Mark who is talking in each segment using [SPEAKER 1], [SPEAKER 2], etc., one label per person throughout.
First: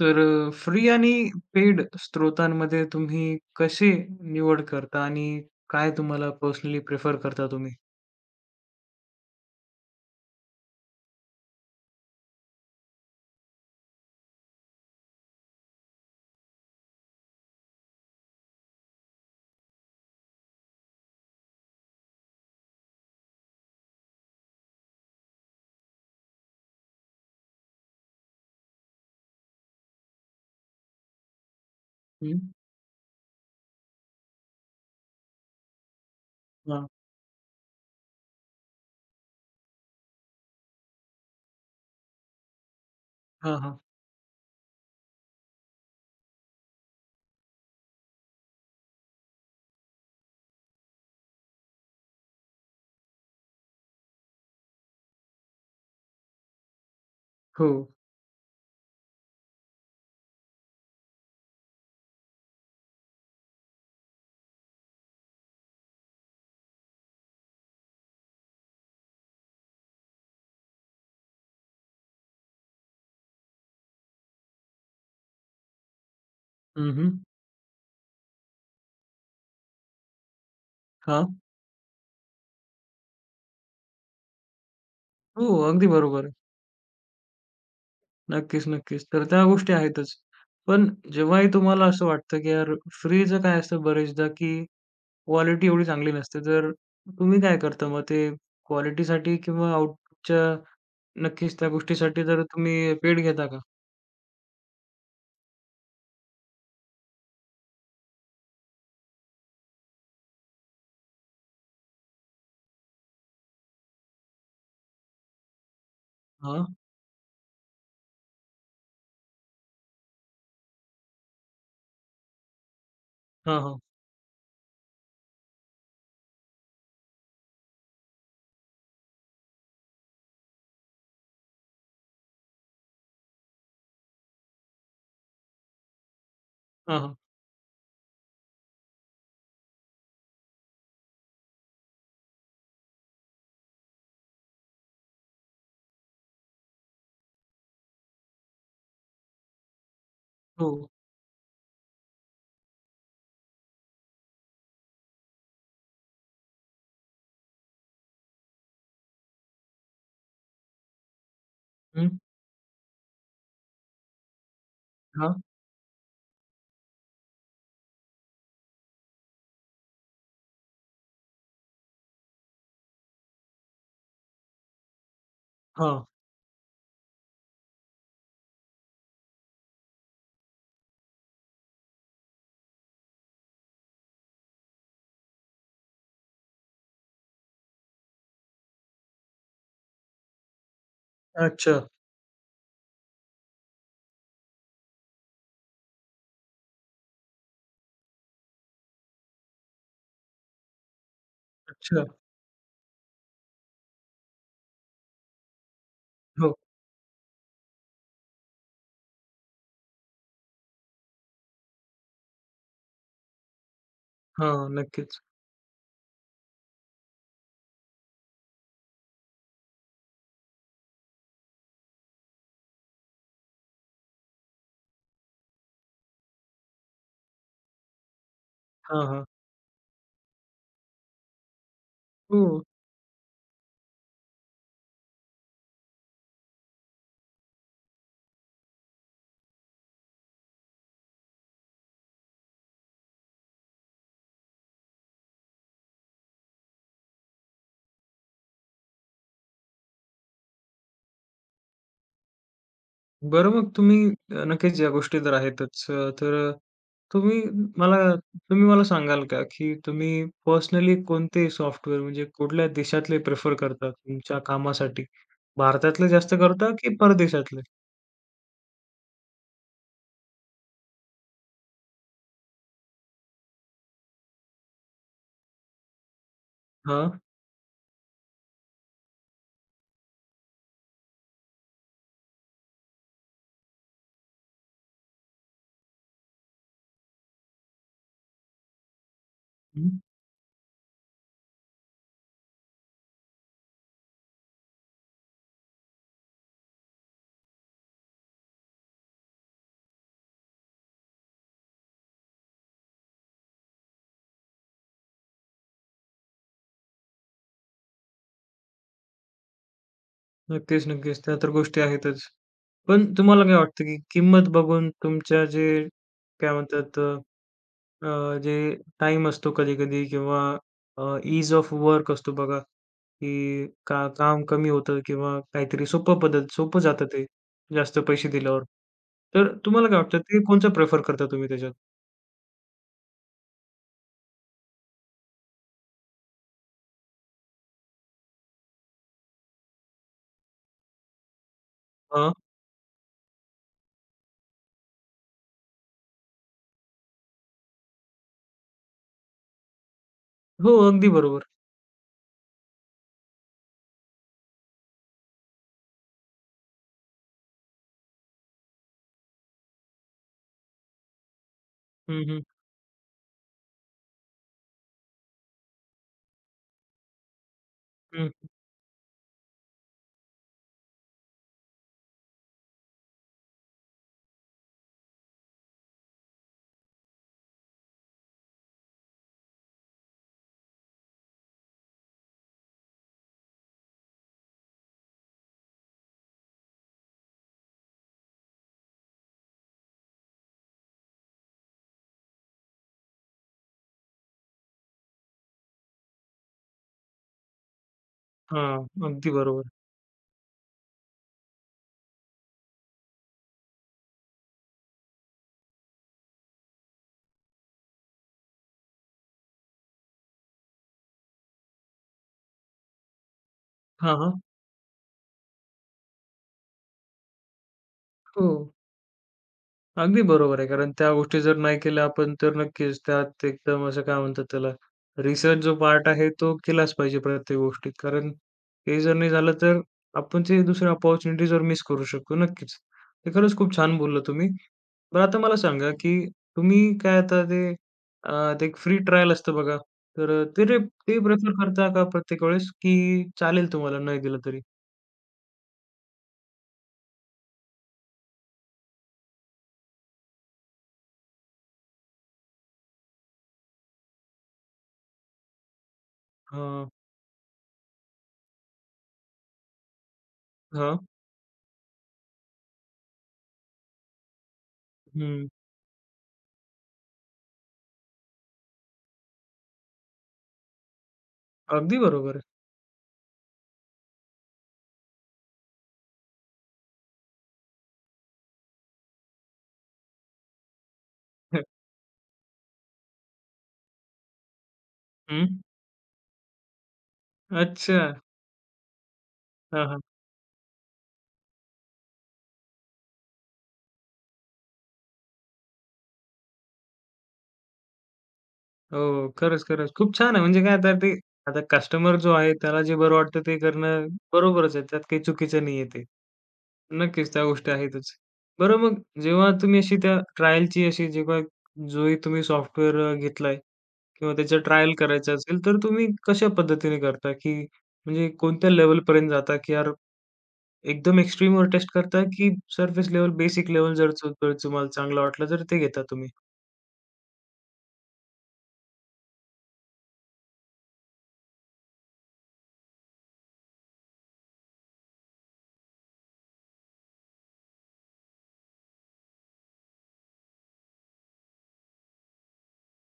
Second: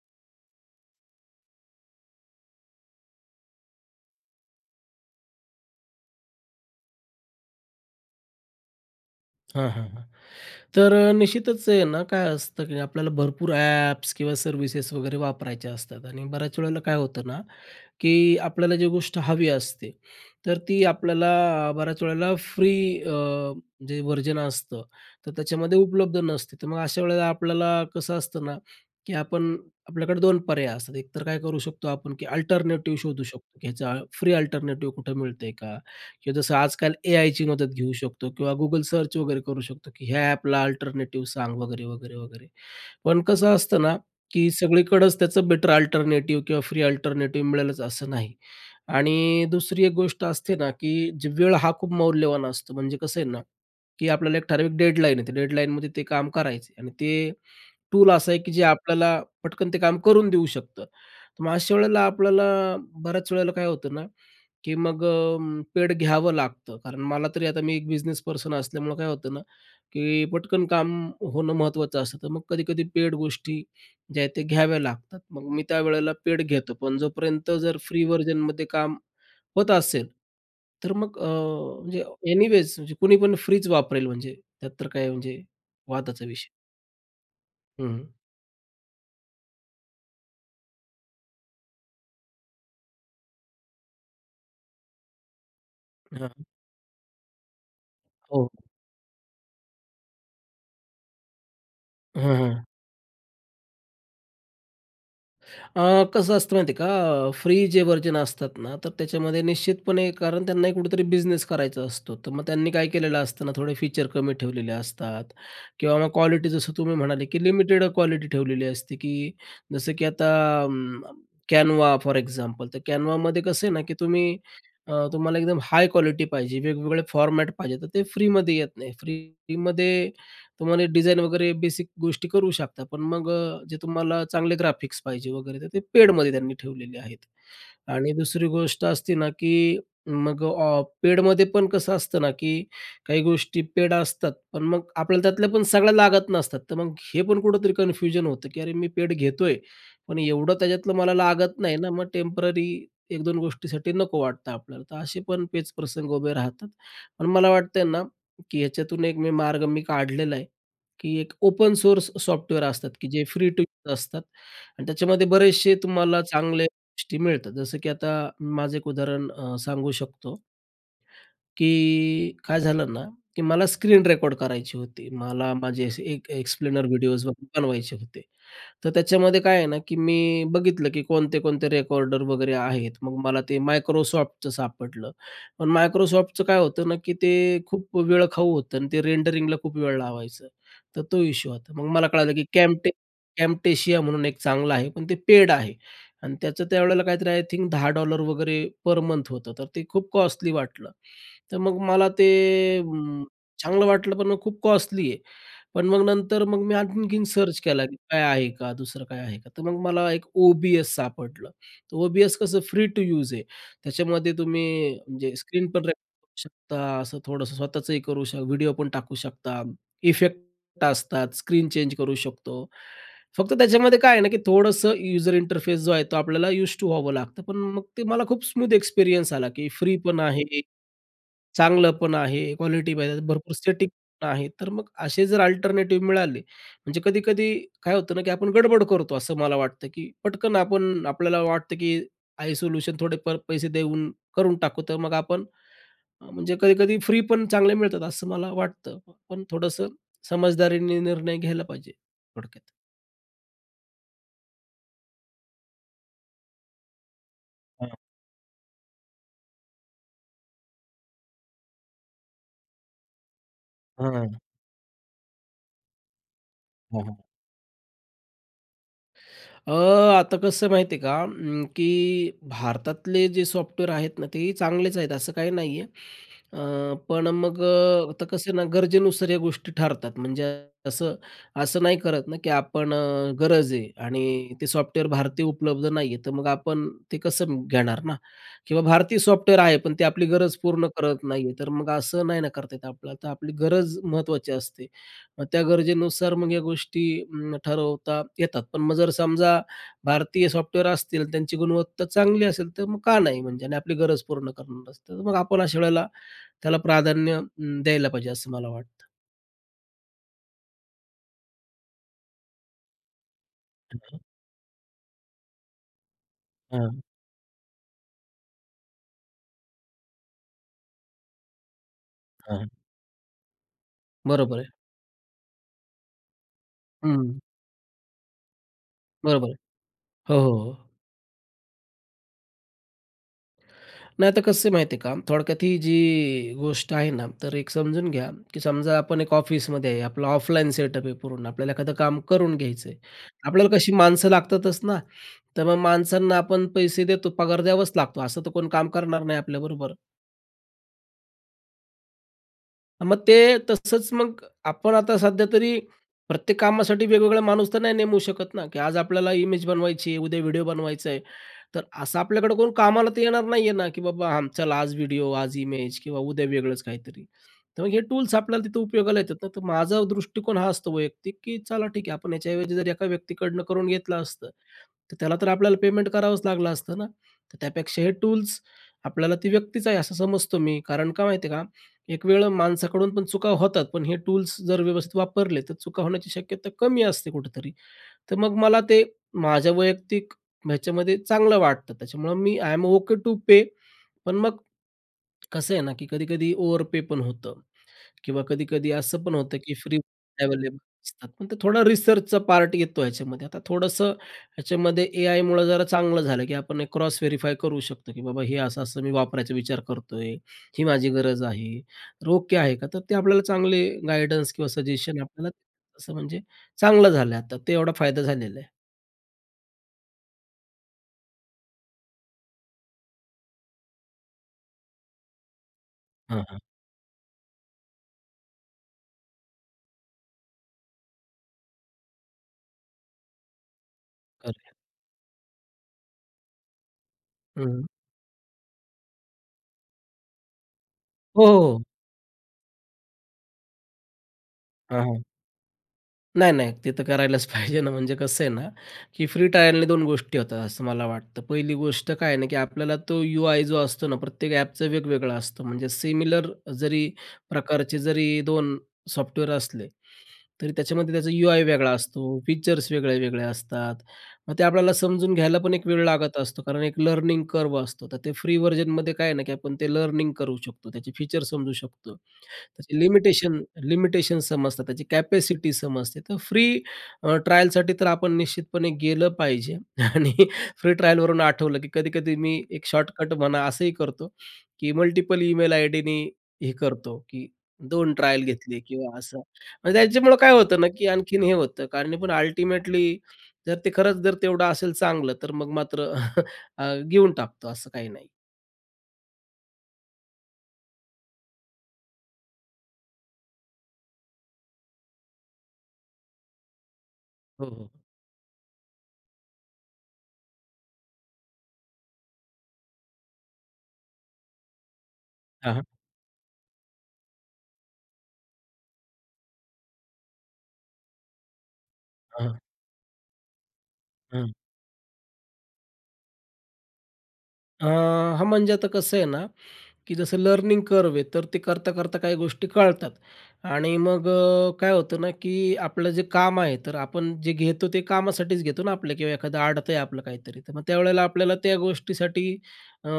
[SPEAKER 1] तर फ्री आणि पेड स्रोतांमध्ये तुम्ही कशी निवड करता आणि काय तुम्हाला पर्सनली प्रेफर करता तुम्ही?
[SPEAKER 2] हां, हां, हां. तर निश्चितच आहे ना काय असतं की आपल्याला भरपूर ॲप्स किंवा सर्व्हिसेस वगैरे वापरायच्या असतात आणि बऱ्याच वेळेला काय होतं ना की आपल्याला जी गोष्ट हवी असते, तर ती आपल्याला बऱ्याच वेळेला फ्री अ, जे व्हर्जन असतं तर त्याच्यामध्ये उपलब्ध नसते. तर मग अशा वेळेला आपल्याला कसं असतं ना, की आपण आपल्याकडे 2 पर्याय असतात. एक तर काय करू शकतो आपण, की
[SPEAKER 1] हं.
[SPEAKER 2] अल्टरनेटिव्ह शोधू शकतो, की ह्याचा फ्री अल्टरनेटिव्ह कुठं मिळतंय का? की जसं
[SPEAKER 1] हां.
[SPEAKER 2] आजकाल एआयची मदत घेऊ शकतो किंवा Google सर्च वगैरे करू शकतो, की ह्या ॲपला अल्टरनेटिव्ह सांग वगैरे-वगैरे-वगैरे. पण कसं
[SPEAKER 1] हां, हां.
[SPEAKER 2] असतं ना की सगळीकडंच त्याचं बेटर अल्टरनेटिव्ह किंवा फ्री अल्टरनेटिव्ह मिळेलच असं नाही आणि दुसरी एक गोष्ट असते ना की जे वेळ हा खूप मौल्यवान असतो, म्हणजे कसं आहे ना की आपल्याला एक ठराविक डेडलाईन आहे ते डेडलाईनमध्ये ते काम करायचे आणि ते
[SPEAKER 1] हो.
[SPEAKER 2] टूल असा आहे, की जे आपल्याला पटकन ते काम करून देऊ शकतं. तर मग अशा वेळेला आपल्याला बऱ्याच वेळेला काय होतं ना, की मग अ, पेड घ्यावं लागतं. कारण मला तरी आता मी एक बिझनेस पर्सन असल्यामुळं काय होतं ना, की पटकन काम होणं महत्त्वाचं असतं तर मग कधी-कधी पेड गोष्टी ज्या आहेत त्या घ्याव्या लागतात. मग मी त्यावेळेला पेड घेतो
[SPEAKER 1] हं,
[SPEAKER 2] पण
[SPEAKER 1] हं.
[SPEAKER 2] जोपर्यंत जर फ्री व्हर्जनमध्ये काम होत असेल, तर मग अ,
[SPEAKER 1] हां.
[SPEAKER 2] म्हणजे एनीवेज म्हणजे कोणी पण फ्रीच वापरेल, म्हणजे त्यात तर काय म्हणजे
[SPEAKER 1] हो, अगदी बरोबर
[SPEAKER 2] वादाचा
[SPEAKER 1] आहे.
[SPEAKER 2] विषय. हं, हं.
[SPEAKER 1] नक्कीच, नक्कीच. तर त्या गोष्टी आहेतच. पण जेव्हाही तुम्हाला असं वाटतं, की यार फ्रीचं काय असतं बरेचदा, की क्वालिटी एवढी चांगली
[SPEAKER 2] हां,
[SPEAKER 1] नसते.
[SPEAKER 2] हां.
[SPEAKER 1] तर तुम्ही काय करता मग ते
[SPEAKER 2] हो.
[SPEAKER 1] क्वालिटीसाठी? किंवा आऊपुटच्या नक्कीच त्या गोष्टीसाठी
[SPEAKER 2] हां,
[SPEAKER 1] जर
[SPEAKER 2] हां.
[SPEAKER 1] तुम्ही पेड घेता का?
[SPEAKER 2] अ, कसं असतं माहिती आहे का? अ, फ्री जे व्हर्जन असतात ना, तर त्याच्यामध्ये निश्चितपणे कारण त्यांनाही कुठेतरी बिझनेस करायचा असतो. तर मग त्यांनी काय केलेलं असतं ना, थोडे फीचर कमी ठेवलेले असतात किंवा मग क्वालिटी जसं
[SPEAKER 1] हां.
[SPEAKER 2] तुम्ही म्हणाले, की लिमिटेड क्वालिटी ठेवलेली असते, की जसं की आता अं, Canva फॉर एक्झाम्पल. तर Canvaमध्ये
[SPEAKER 1] हां,
[SPEAKER 2] कसं आहे ना?
[SPEAKER 1] हां.
[SPEAKER 2] की तुम्ही अ, तुम्हाला एकदम हाय क्वालिटी पाहिजे, वेगवेगळे फॉर्मॅट पाहिजे, तर ते फ्रीमध्ये येत नाही. फ्रीमध्ये तुम्हाला डिझाईन वगैरे बेसिक गोष्टी करू शकता. पण मग अ, जे तुम्हाला चांगले ग्राफिक्स पाहिजे वगैरे, तर ते पेडमध्ये त्यांनी ठेवलेले
[SPEAKER 1] हां, हां.
[SPEAKER 2] आहेत. आणि दुसरी गोष्ट असते ना, की मग ऑ पेडमध्ये पण कसं असतं ना, की काही गोष्टी पेड असतात, पण मग आपल्याला त्यातल्या पण सगळ्या लागत नसतात. तर मग हे पण कुठेतरी कनफ्यूजन होतं, की अरे, मी पेड घेतोय, पण एवढं
[SPEAKER 1] हो.
[SPEAKER 2] त्याच्यातलं मला लागत नाही ना. मग टेम्पररी एक दोन गोष्टीसाठी नको वाटतं आपल्याला. असे पण पेच प्रसंग उभे राहतात. पण मला वाटतंय ना, की याच्यातून एक मी मार्ग मी काढलेला आहे, की एक ओपन सोर्स
[SPEAKER 1] हं.
[SPEAKER 2] सॉफ्टवेअर असतात, की जे फ्री टू यूज असतात आणि त्याच्यामध्ये
[SPEAKER 1] हां.
[SPEAKER 2] बरेचसे तुम्हाला चांगल्या गोष्टी मिळतात. जसं की आता मी माझं एक उदाहरण अ, सांगू शकतो. की काय झालं ना, की मला स्क्रीन रेकॉर्ड करायची होती. मला माझे असे
[SPEAKER 1] हां.
[SPEAKER 2] एक अ, एक्सप्लेनर व्हिडिओज वगैरे बनवायचे होते. तर त्याच्यामध्ये काय आहे ना, की मी बघितलं, की कोणते-कोणते रेकॉर्डर वगैरे आहेत. मग मला ते Microsoftचं सापडलं. पण Microsoftचं काय होतं ना, की ते खूप वेळ खाऊ होतं आणि ते रेंडरिंगला खूप वेळ लावायचं. तर तो इशू होता.
[SPEAKER 1] अच्छा.
[SPEAKER 2] मग मला कळालं, की कॅमटे Camtasia म्हणून एक चांगलं आहे, पण ते पेड आहे आणि त्याचं त्यावेळेला काहीतरी आय थिंक $10 वगैरे पर मंथ होतं. तर ते खूप कॉस्टली वाटलं. तर मग मला
[SPEAKER 1] अच्छा.
[SPEAKER 2] ते अं, चांगलं वाटलं, पण मग खूप कॉस्टली आहे. पण मग नंतर
[SPEAKER 1] हो.
[SPEAKER 2] मग मी आणखीनं सर्च केला, की काय आहे का? दुसरं काय आहे का? तर मग मला एक O-B-S सापडलं, तर O-B-S कसं फ्री टू यूज आहे. त्याच्यामध्ये तुम्ही
[SPEAKER 1] हां. नक्कीच.
[SPEAKER 2] म्हणजे स्क्रीन पण रेकॉर्ड करू शकता असं थोडंसं स्वतःचंही करू शक व्हिडिओ पण टाकू शकता. इफेक्ट असतात. स्क्रीन चेंज करू शकतो. फक्त त्याच्यामध्ये काय आहे ना, की थोडंसं यूजर इंटरफेस जो आहे तो आपल्याला यूज टू व्हावं लागतं. पण मग ते मला खूप स्मूथ
[SPEAKER 1] हां, हां.
[SPEAKER 2] एक्सपिरियन्स आला, की फ्री पण आहे, चांगलं पण आहे.
[SPEAKER 1] हो.
[SPEAKER 2] क्वालिटी पाहिजे भरपूर सेटिक पण आहे. तर मग असे जर अल्टरनेटिव्ह मिळाले, म्हणजे कधी-कधी काय होतं ना, की आपण गडबड करतो असं मला वाटतं, की पटकन आपण आपल्याला वाटतं, की आहे सोल्यूशन थोडेफार पैसे देऊन करून टाकू तर मग आपण अ, म्हणजे कधी-कधी फ्री पण चांगले मिळतात असं मला वाटतं. पण थोडंसं समझदारीने निर्णय घ्यायला पाहिजे थोडक्यात.
[SPEAKER 1] बरं, मग तुम्ही अ, नक्कीच या गोष्टी तर आहेतच. अ, तर तुम्ही
[SPEAKER 2] हां.
[SPEAKER 1] मला तुम्ही मला सांगाल का, की तुम्ही पर्सनली कोणते सॉफ्टवेअर म्हणजे कुठल्या देशातले प्रिफर करता
[SPEAKER 2] हां, हां.
[SPEAKER 1] तुमच्या कामासाठी, भारतातले जास्त करता, की
[SPEAKER 2] हं, हं.
[SPEAKER 1] परदेशातले?
[SPEAKER 2] अ, आता कसं माहिती आहे का अं, की भारतातले जे सॉफ्टवेअर आहेत ना, तेही चांगलेच आहेत असं काही नाही आहे. अ,
[SPEAKER 1] हां.
[SPEAKER 2] पण अ, मग अ, आता कसं आहे ना गरजेनुसार या गोष्टी ठरतात, म्हणजे कसं, असं नाही करत ना की आपण अ, गरज आहे आणि ते सॉफ्टवेअर भारतीय उपलब्ध नाही आहे, तर मग आपण ते कसं म घेणार ना किंवा भारतीय सॉफ्टवेअर आहे, पण
[SPEAKER 1] हं.
[SPEAKER 2] ते आपली गरज पूर्ण करत नाही आहे, तर मग असं नाही ना करता येत आपल्याला. तर आपली गरज महत्त्वाची असते. मग त्या गरजेनुसार मग या गोष्टी अं, ठरवता येतात पण मग जर समजा भारतीय सॉफ्टवेअर असतील, त्यांची गुणवत्ता चांगली असेल, तर मग का नाही म्हणजे? आणि आपली गरज पूर्ण करणार असते. तर मग आपण अशा वेळेला त्याला प्राधान्य अं, द्यायला पाहिजे असं मला वाटतं.
[SPEAKER 1] नक्कीच, नक्कीच. त्या तर गोष्टी आहेतच. पण तुम्हाला काय वाटतं की
[SPEAKER 2] हं, हं.
[SPEAKER 1] किंमत बघून तुमच्या जे काय
[SPEAKER 2] हां.
[SPEAKER 1] म्हणतात, अ, अ, जे टाइम असतो कधी-कधी किंवा अ, इझ ऑफ वर्क असतो
[SPEAKER 2] हां,
[SPEAKER 1] बघा.
[SPEAKER 2] हां.
[SPEAKER 1] की का काम
[SPEAKER 2] बरोबर आहे.
[SPEAKER 1] कमी होतं आहे किंवा काहीतरी सोपं पद्धत सोपं जातं ते
[SPEAKER 2] हं.
[SPEAKER 1] जास्त पैसे दिल्यावर. तर
[SPEAKER 2] बरोबर आहे.
[SPEAKER 1] तुम्हाला काय वाटतं?
[SPEAKER 2] हो,
[SPEAKER 1] ते
[SPEAKER 2] हो,
[SPEAKER 1] कोणचं
[SPEAKER 2] हो.
[SPEAKER 1] प्रेफर करता तुम्ही त्याच्यात?
[SPEAKER 2] नाही तर कसं आहे माहिती आहे का? थोडक्यात ही जी गोष्ट आहे ना, तर एक समजून घ्या की समजा आपण एक ऑफिसमध्ये आहे. आपलं ऑफलाईन सेटअप आहे पूर्ण. आपल्याला एखादं काम
[SPEAKER 1] अ.
[SPEAKER 2] करून घ्यायचं आहे. आपल्याला कशी माणसं लागतातच ना. तर मग माणसांना आपण पैसे देतो पगार द्यावाच लागतो. असं तर कोण काम करणार नाही आपल्याबरोबर.
[SPEAKER 1] हो. अगदी बरोबर.
[SPEAKER 2] मग ते तसंच, मग आपण आता सध्या तरी प्रत्येक कामासाठी वेगवेगळा माणूस तर नाही नेमू शकत ना? की आज आपल्याला इमेज बनवायची आहे, उद्या व्हिडिओ बनवायचा आहे. तर असं
[SPEAKER 1] हं, हं.
[SPEAKER 2] आपल्याकडं कोण कामाला तर येणार नाही आहे ना. की बाबा चला आज व्हिडिओ, आज इमेज किंवा उद्या वेगळंच काहीतरी. तर मग हे
[SPEAKER 1] हं.
[SPEAKER 2] टूल्स आपल्याला तिथं उपयोगाला येतात ना. तर माझा दृष्टिकोन हा असतो वैयक्तिक की चला ठीक आहे आपण याच्याऐवजी जर एका व्यक्तीकडनं करून घेतलं असतं, तर त्याला तर आपल्याला पेमेंट करावंच लागलं असतं ना. तर त्यापेक्षा हे टूल्स आपल्याला ती व्यक्तीच आहे असं समजतो मी. कारण काय माहिती आहे का? एक वेळं माणसाकडून पण चुका होतात. पण हे टूल्स जर व्यवस्थित वापरले तर चुका होण्याची शक्यता कमी असते कुठेतरी. तर मग मला ते माझ्या वैयक्तिक ह्याच्यामध्ये चांगलं वाटतं. त्याच्यामुळं मी, आयएम ओके टू पे. पण मग कसं आहे ना, की कधी-कधी ओव्हर पे पण होतं किंवा
[SPEAKER 1] हां.
[SPEAKER 2] कधी-कधी असं
[SPEAKER 1] अगदी
[SPEAKER 2] पण होतं
[SPEAKER 1] बरोबर.
[SPEAKER 2] की फ्री अवेलेबल असतात. पण ते थोडा रिसर्चचा पार्ट येतो ह्याच्यामध्ये, आता थोडंसं ह्याच्यामध्ये एआयमुळं जरा चांगलं झालं, की आपण एक क्रॉस व्हेरिफाय करू शकतो की बाबा हे असं, असं मी वापरायचा विचार करतोय, ही माझी गरज आहे. तर ओके आहे का? तर ते आपल्याला चांगले
[SPEAKER 1] हां, हां.
[SPEAKER 2] गाईडन्स किंवा सजेशन आपल्याला असं म्हणजे चांगलं झालं आहे. आता ते एवढा फायदा झालेला आहे.
[SPEAKER 1] हो. अगदी बरोबर आहे, कारण त्या गोष्टी जर नाही केल्या आपण, तर नक्कीच त्यात एकदम असं काय म्हणतात त्याला रिसर्च जो पार्ट आहे
[SPEAKER 2] हां,
[SPEAKER 1] तो
[SPEAKER 2] हां.
[SPEAKER 1] केलाच पाहिजे प्रत्येक गोष्टीत. कारण हे जर नाही झालं तर आपण जे दुसरे ऑपॉर्च्युनिटी जर मिस करू शकतो नक्कीच. ते खरंच खूप छान बोलला तुम्ही.
[SPEAKER 2] करुया.
[SPEAKER 1] बरं आता मला सांगा की तुम्ही काय आता ते
[SPEAKER 2] हं.
[SPEAKER 1] अ, ते एक फ्री ट्रायल असतं बघा, तर अ, ते ते
[SPEAKER 2] हो,
[SPEAKER 1] प्रेफर
[SPEAKER 2] हो.
[SPEAKER 1] करता का प्रत्येक वेळेस की चालेल तुम्हाला नाही केलं तरी?
[SPEAKER 2] हां, हां. नाही-नाही, ते तर करायलाच पाहिजे ना. म्हणजे कसं आहे ना की फ्री ट्रायलने 2 गोष्टी होतात, असं मला वाटतं. पहिली गोष्ट काय आहे ना की आपल्याला तो यू-आय जो असतो ना, प्रत्येक ॲपचं वेगवेगळं असतं. म्हणजे सिमिलर
[SPEAKER 1] हां.
[SPEAKER 2] जरी प्रकारचे जरी 2 सॉफ्टवेअर असले, तरी
[SPEAKER 1] हां.
[SPEAKER 2] त्याच्यामध्ये त्याचा यू-आय वेगळा असतो, फीचर्स वेगळे, वेगळे असतात. मग ते आपल्याला समजून
[SPEAKER 1] हं.
[SPEAKER 2] घ्यायला पण एक वेळ लागत असतो. कारण एक लर्निंग कर्व असतो. तर ते फ्री व्हर्जनमध्ये काय आहे ना, की आपण ते लर्निंग करू शकतो, त्याचे फीचर समजू
[SPEAKER 1] अगदी
[SPEAKER 2] शकतो,
[SPEAKER 1] बरोबर आहे.
[SPEAKER 2] त्याची लिमिटेशन लिमिटेशन समजतात, त्याची कॅपॅसिटी समजते. तर फ्री अ, ट्रायलसाठी तर आपण निश्चितपणे गेलं पाहिजे आणि फ्री ट्रायलवरून आठवलं की कधी-कधी मी एक शॉर्टकट म्हणा असंही करतो, की मल्टिपल
[SPEAKER 1] हं.
[SPEAKER 2] ईमेल आयडीनी हे करतो, की 2
[SPEAKER 1] अच्छा.
[SPEAKER 2] ट्रायल घेतली किंवा असं
[SPEAKER 1] हां,
[SPEAKER 2] आणि
[SPEAKER 1] हां.
[SPEAKER 2] त्यांच्यामुळं काय होतं ना, की आणखीन हे होतं, कारण पण अल्टिमेटली जर ते खरंच जर तेवढं असेल चांगलं तर मग मात्र अ, घेऊन टाकतो असं काही नाही.
[SPEAKER 1] हो. खरंच, खरंच, खूप छान आहे. म्हणजे काय आता ते आता कस्टमर जो आहे, त्याला जे बरं वाटतं ते करणं बरोबरच आहे, त्यात काही चुकीचं नाही आहे ते. नक्कीच त्या
[SPEAKER 2] हो,
[SPEAKER 1] गोष्टी
[SPEAKER 2] हो.
[SPEAKER 1] आहेतच. बरं मग जेव्हा तुम्ही अशी त्या ट्रायलची अशी जेव्हा जोही तुम्ही सॉफ्टवेअर घेतलाय किंवा त्याच्या ट्रायल करायचं असेल,
[SPEAKER 2] हां,
[SPEAKER 1] तर
[SPEAKER 2] हां.
[SPEAKER 1] तुम्ही कशा पद्धतीने करता की म्हणजे कोणत्या लेव्हलपर्यंत जाता? की यार एकदम एक्स्ट्रीमवर टेस्ट करता की
[SPEAKER 2] हां.
[SPEAKER 1] सरफेस लेव्हल, बेसिक लेव्हल जर
[SPEAKER 2] हां.
[SPEAKER 1] [unintelligible] तुम्हाला चांगलं वाटलं, तर ते घेता तुम्ही?
[SPEAKER 2] अ, हां. म्हणजे आता कसं आहे ना, की जसं लर्निंग कर्व आहे, तर ते करता करता काही गोष्टी कळतात. आणि मग अ, काय होतं ना, की आपलं जे काम आहे, तर आपण जे घेतो ते कामासाठीच घेतो ना, आपलं किंवा एखादं आडत आहे आपलं काहीतरी, तर मग त्यावेळेला आपल्याला त्या गोष्टीसाठी अ,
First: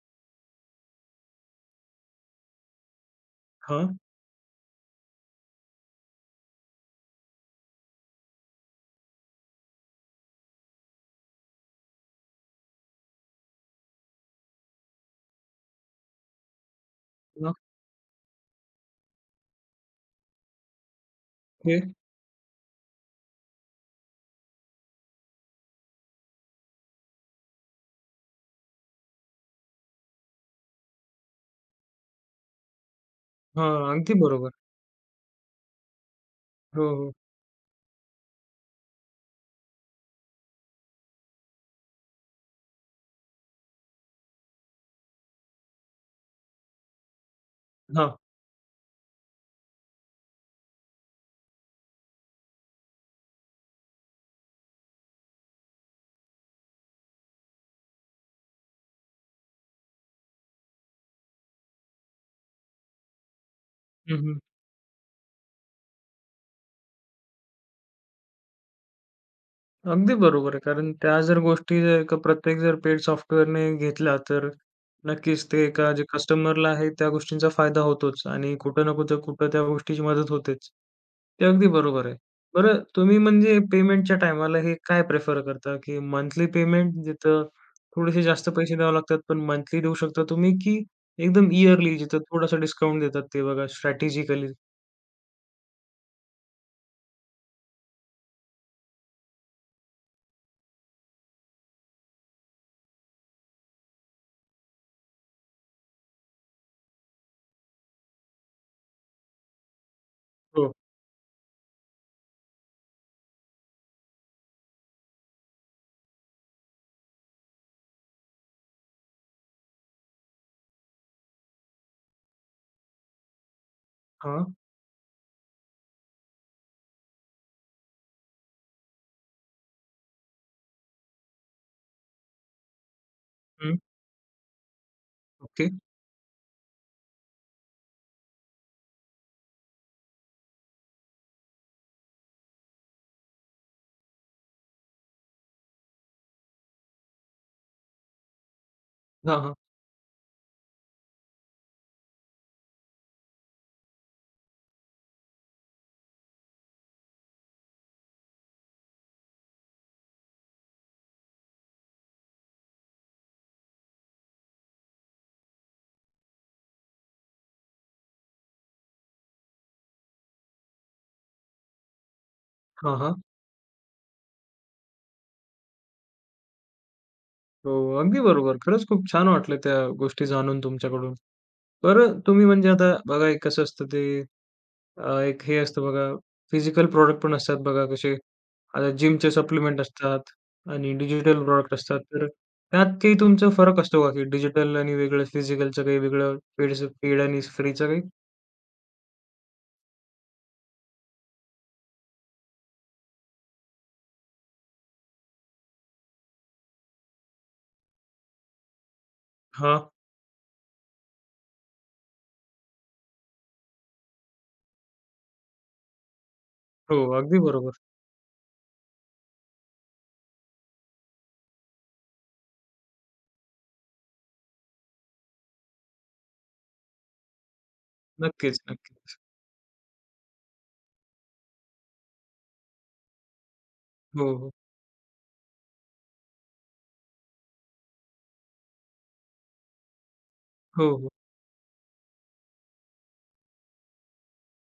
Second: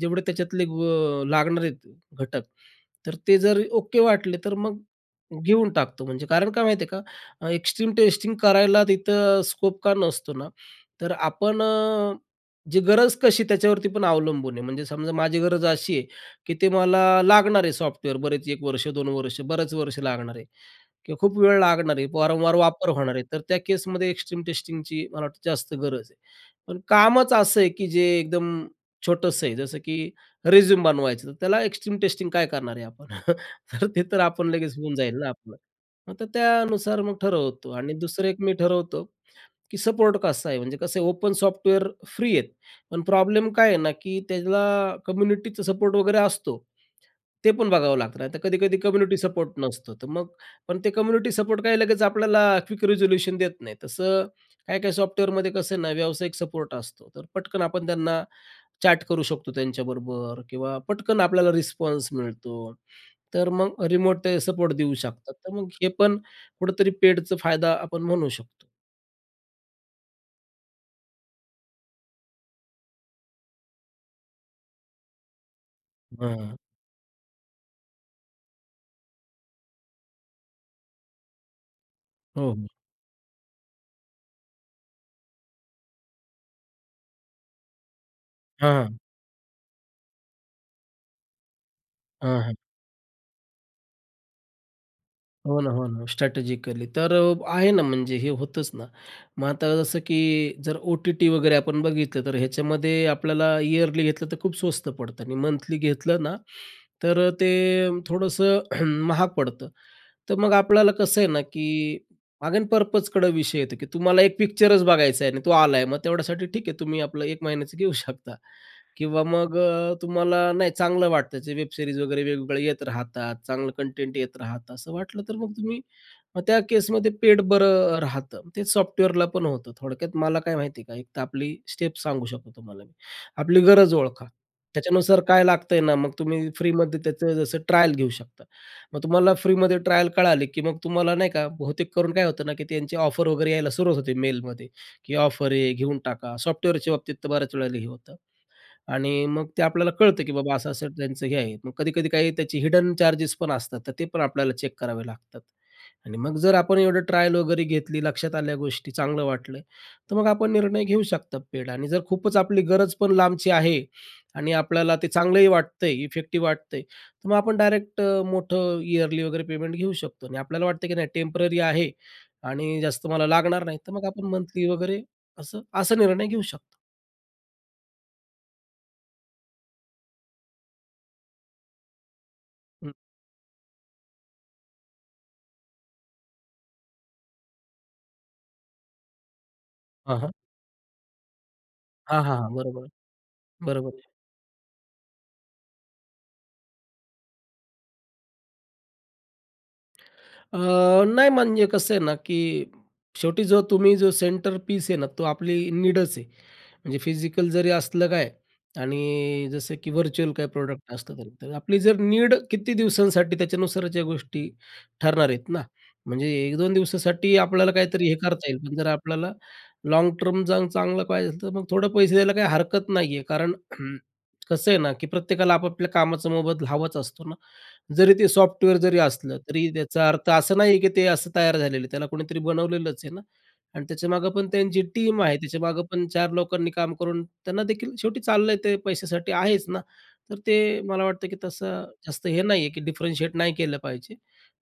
[SPEAKER 2] जेवढे त्याच्यातले ग अ, लागणार आहेत, घटक, तर ते जर
[SPEAKER 1] हां.
[SPEAKER 2] ओके वाटले, तर मग घेऊन टाकतो. म्हणजे कारण काय माहिती आहे का, एक्स्ट्रीम टेस्टिंग करायला तिथं स्कोप का नसतो ना, तर आपण अ, जी गरज कशी त्याच्यावरती पण अवलंबून आहे. म्हणजे समजा माझी गरज अशी आहे, की ते मला
[SPEAKER 1] हां.
[SPEAKER 2] लागणार आहे, सॉफ्टवेअर, बरेच 1 वर्ष, 2 वर्ष, बरेच वर्ष लागणार आहे. किंवा खूप वेळ
[SPEAKER 1] फिर?
[SPEAKER 2] लागणार आहे, वारंवार वापर होणार आहे, तर त्या केसमध्ये एक्स्ट्रीम टेस्टिंगची मला वाटतं जास्त गरज आहे. पण कामच असं आहे, की जे एकदम छोटंसं आहे, जसं की रिझ्यूम बनवायचं, तर त्याला एक्स्ट्रीम टेस्टिंग काय करणार आहे आपण? तर
[SPEAKER 1] हां.
[SPEAKER 2] ते
[SPEAKER 1] अगदी
[SPEAKER 2] तर आपण
[SPEAKER 1] बरोबर.
[SPEAKER 2] लगेच होऊन जाईल ना आपलं. मग तर
[SPEAKER 1] हो,
[SPEAKER 2] त्यानुसार
[SPEAKER 1] हो.
[SPEAKER 2] मग ठरवतो. आणि दुसरं, एक मी ठरवतो, की सपोर्ट कसा आहे. म्हणजे कसं आहे, ओपन सॉफ्टवेअर फ्री आहेत, पण प्रॉब्लेम काय आहे ना, की त्याला कम्युनिटीचा सपोर्ट वगैरे असतो, ते पण बघावं
[SPEAKER 1] हां.
[SPEAKER 2] लागतं. नाहीतर कधी-कधी कम्युनिटी सपोर्ट नसतो, तर मग पण ते कम्युनिटी सपोर्ट काय लगेच आपल्याला क्विक रिझोल्यूशन देत नाहीत. तसं काही-काही सॉफ्टवेअरमध्ये कसं आहे ना, व्यावसायिक सपोर्ट असतो, तर पटकन आपण त्यांना चॅट करू शकतो त्यांच्याबरोबर किंवा पटकन आपल्याला रिस्पॉन्स मिळतो, तर मग
[SPEAKER 1] हं,
[SPEAKER 2] रिमोट ते
[SPEAKER 1] हं.
[SPEAKER 2] सपोर्ट देऊ शकतात. तर मग हे पण कुठेतरी पेडचं फायदा आपण म्हणू शकतो.
[SPEAKER 1] अगदी बरोबर आहे. कारण त्या जर गोष्टी जर का प्रत्येक जर पेड सॉफ्टवेअरने घेतल्या, तर नक्कीच ते एका जे
[SPEAKER 2] हां.
[SPEAKER 1] कस्टमरला आहे त्या गोष्टींचा फायदा होतोच आणि कुठं ना कुठं कुठं त्या गोष्टीची मदत होतेच, ते अगदी बरोबर आहे.
[SPEAKER 2] हो, हो.
[SPEAKER 1] बरं तुम्ही म्हणजे पेमेंटच्या टायमाला हे काय प्रेफर करता? की मंथली पेमेंट, जिथं थोडेसे जास्त पैसे द्यावे
[SPEAKER 2] हां.
[SPEAKER 1] लागतात, पण मंथली देऊ शकता तुम्ही, की एकदम ईयरली जिथं
[SPEAKER 2] हां, हां.
[SPEAKER 1] थोडासा डिस्काउंट देतात ते बघा स्ट्रॅटेजिकली?
[SPEAKER 2] हो ना, हो ना, स्ट्रॅटेजिकली. तर अ, आहे ना म्हणजे हे होतंच ना. मग आता जसं, की जर ओ-टी-टी वगैरे आपण बघितलं तर ह्याच्यामध्ये आपल्याला इयरली घेतलं तर खूप स्वस्त पडतं. आणि मंथली घेतलं ना तर अ, ते थोडंसं महाग पडतं. तर मग
[SPEAKER 1] हो.
[SPEAKER 2] आपल्याला कसं आहे ना, की अगेन पर्पजकडं विषय येतो, की तुम्हाला एक पिक्चरच बघायचा आहे आणि तो आला आहे, मग तेवढ्यासाठी ठीक आहे, तुम्ही आपलं 1 महिन्याचं घेऊ शकता. किंवा मग अ, तुम्हाला नाही चांगलं वाटतं जे वेब सीरीज वगैरे वेगवेगळ्या येत राहतात, चांगलं कंटेंट येत
[SPEAKER 1] हां.
[SPEAKER 2] राहतं असं वाटलं, तर मग तुम्ही मग त्या केसमध्ये पेड बरं अ, राहतं. तेच सॉफ्टवेअरला पण होतं. थोडक्यात मला काय माहिती आहे का, एक तर आपली स्टेप सांगू शकतो तुम्हाला मी. आपली
[SPEAKER 1] हं.
[SPEAKER 2] गरज ओळखा. त्याच्यानुसार काय
[SPEAKER 1] ओके.
[SPEAKER 2] लागतंय ना, मग तुम्ही फ्रीमध्ये त्याचं जसं ट्रायल घेऊ शकता. मग तुम्हाला फ्रीमध्ये ट्रायल कळाली, की मग तुम्हाला नाही का, बहुतेक करून काय होतं ना, की त्यांची ऑफर वगैरे यायला सुरुवात होते मेलमध्ये, की ऑफर आहे घेऊन टाका. सॉफ्टवेअरच्या बाबतीत तर बऱ्याच वेळेला हे होतं आणि
[SPEAKER 1] हां,
[SPEAKER 2] मग
[SPEAKER 1] हां.
[SPEAKER 2] ते आपल्याला कळतं, की बाबा असं असं त्यांचं हे आहे. मग कधी-कधी काही त्याचे हिडन चार्जेस पण असतात, तर ते पण आपल्याला चेक करावे लागतात. आणि मग जर आपण एवढं ट्रायल वगैरे घेतली, लक्षात आल्या गोष्टी, चांगलं वाटलं. तर मग आपण निर्णय घेऊ शकतात पेड आणि जर खूपच आपली गरज पण लांबची आहे आणि आपल्याला ते चांगलंही वाटतं आहे, इफेक्टिव्ह वाटतं आहे, तर मग आपण डायरेक्ट अ, मोठं ईयरली वगैरे पेमेंट घेऊ शकतो. आणि आपल्याला वाटतं, की नाही टेम्पररी आहे आणि
[SPEAKER 1] हां,
[SPEAKER 2] जास्त
[SPEAKER 1] हां.
[SPEAKER 2] मला लागणार नाही, तर मग आपण मंथली वगैरे असं असा निर्णय घेऊ शकतो.
[SPEAKER 1] हो. अगदी बरोबर. खरंच खूप छान वाटलं त्या गोष्टी जाणून तुमच्याकडून. बरं अ, तुम्ही म्हणजे
[SPEAKER 2] हं.
[SPEAKER 1] आता बघा एक कसं असतं ते अ, एक हे असतं बघा, फिजिकल प्रॉडक्ट पण असतात बघा कसे आता जिमचे सप्लिमेंट
[SPEAKER 2] हां,
[SPEAKER 1] असतात
[SPEAKER 2] हां.
[SPEAKER 1] आणि डिजिटल प्रॉडक्ट असतात,
[SPEAKER 2] हां,
[SPEAKER 1] तर
[SPEAKER 2] हां, हां. बरोबर,
[SPEAKER 1] त्यात काही तुमचा फरक
[SPEAKER 2] बरोबर
[SPEAKER 1] असतो
[SPEAKER 2] आहे.
[SPEAKER 1] का, की डिजिटल आणि वेगळं फिजिकलचं काही वेगळं पेड सब पेड आणि फ्रीचं काही?
[SPEAKER 2] अं, नाही. म्हणजे कसं आहे ना, की शेवटी जो तुम्ही जो सेंटर पीस आहे ना, तो आपली नीडच आहे. म्हणजे फिजिकल जरी असलं काय, आणि अ, जसं
[SPEAKER 1] हां.
[SPEAKER 2] की व्हर्च्युअल काही प्रॉडक्ट असतं तरी. तर आपली जर नीड किती दिवसांसाठी त्याच्यानुसारच्या गोष्टी ठरणार आहेत ना. म्हणजे, 1-2
[SPEAKER 1] हो,
[SPEAKER 2] दिवसासाठी
[SPEAKER 1] अगदी बरोबर.
[SPEAKER 2] आपल्याला काहीतरी हे करता येईल, पण जर आपल्याला लाँग टर्म चांग चांगलं पाहिजे असेल तर मग थोडं पैसे द्यायला काही हरकत नाही आहे. कारण कसं आहे ना, की प्रत्येकाला आपापल्या कामाचं मोबदला हवाचं असतो ना. जरी ते
[SPEAKER 1] नक्कीच,
[SPEAKER 2] सॉफ्टवेअर जरी
[SPEAKER 1] नक्कीच.
[SPEAKER 2] असलं, तरी त्याचा अर्थ असा नाही आहे की ते असं तयार झालेलं आहे, त्याला कोणीतरी बनवलेलंच आहे ना. आणि
[SPEAKER 1] हो,
[SPEAKER 2] त्याच्यामागं पण
[SPEAKER 1] हो.
[SPEAKER 2] त्यांची टीम आहे. त्याच्यामागं पण 4 लोकांनी काम करून त्यांनादेखील शेवटी चाललंय ते पैशासाठी आहेच ना, तर ते
[SPEAKER 1] हो,
[SPEAKER 2] मला
[SPEAKER 1] हो.
[SPEAKER 2] वाटतं की तसं जास्त हे नाही आहे की डिफरेंशिएट नाही केलं पाहिजे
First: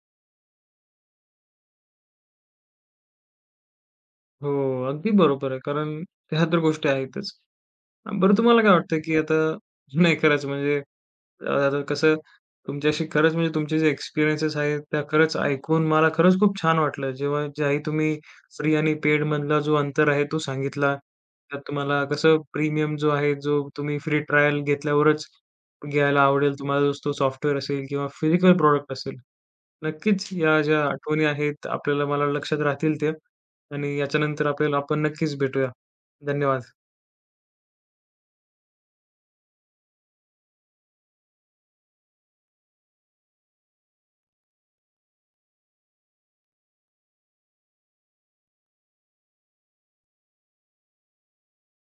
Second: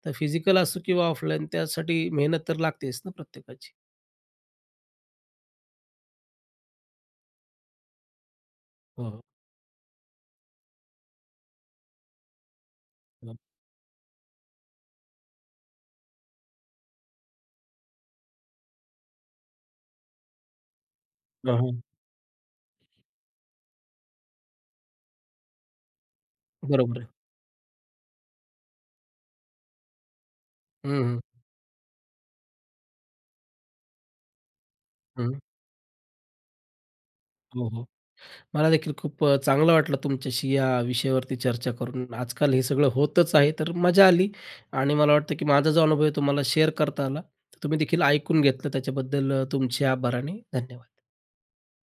[SPEAKER 2] तर फिजिकल असो किंवा ऑफलाईन त्यासाठी मेहनत तर लागतेच ना प्रत्येकाची.
[SPEAKER 1] हो, अगदी बरोबर आहे. कारण ह्या तर गोष्टी आहेतच. अ, बरं, तुम्हाला काय वाटतं
[SPEAKER 2] हो,
[SPEAKER 1] की
[SPEAKER 2] हो.
[SPEAKER 1] आता नाही करायचं? म्हणजे अ, आता कसं तुमच्याशी खरंच
[SPEAKER 2] हं.
[SPEAKER 1] म्हणजे, तुमचे जे एक्सपिरियन्सेस आहेत, त्या खरंच ऐकून मला खरंच खूप छान वाटलं. जेव्हा ज्याही तुम्ही फ्री आणि पेडमधला जो अंतर आहे तो सांगितला.
[SPEAKER 2] हां,
[SPEAKER 1] त्यात
[SPEAKER 2] हां.
[SPEAKER 1] तुम्हाला कसं प्रीमियम जो आहे जो तुम्ही फ्री ट्रायल घेतल्यावरच, घ्यायला आवडेल तुम्हाला
[SPEAKER 2] बरोबर आहे.
[SPEAKER 1] तो सॉफ्टवेअर असेल किंवा फिजिकल प्रॉडक्ट असेल. नक्कीच या ज्या
[SPEAKER 2] हं, हं.
[SPEAKER 1] आठवणी आहेत आपल्याला मला लक्षात राहतील त्या आणि याच्यानंतर आपल्याला आपण नक्कीच
[SPEAKER 2] हं.
[SPEAKER 1] भेटूया. धन्यवाद.
[SPEAKER 2] हो, हो. मलादेखील खूप अ, चांगलं वाटलं तुमच्याशी या विषयावरती चर्चा करून आजकाल हे सगळं होतच आहे, तर मजा आली आणि मला वाटतं की माझा जो अनुभव आहे तुम्हाला शेअर करता आला. तर तुम्ही देखील ऐकून घेतलं त्याच्याबद्दल तुमचे आभार आणि धन्यवाद.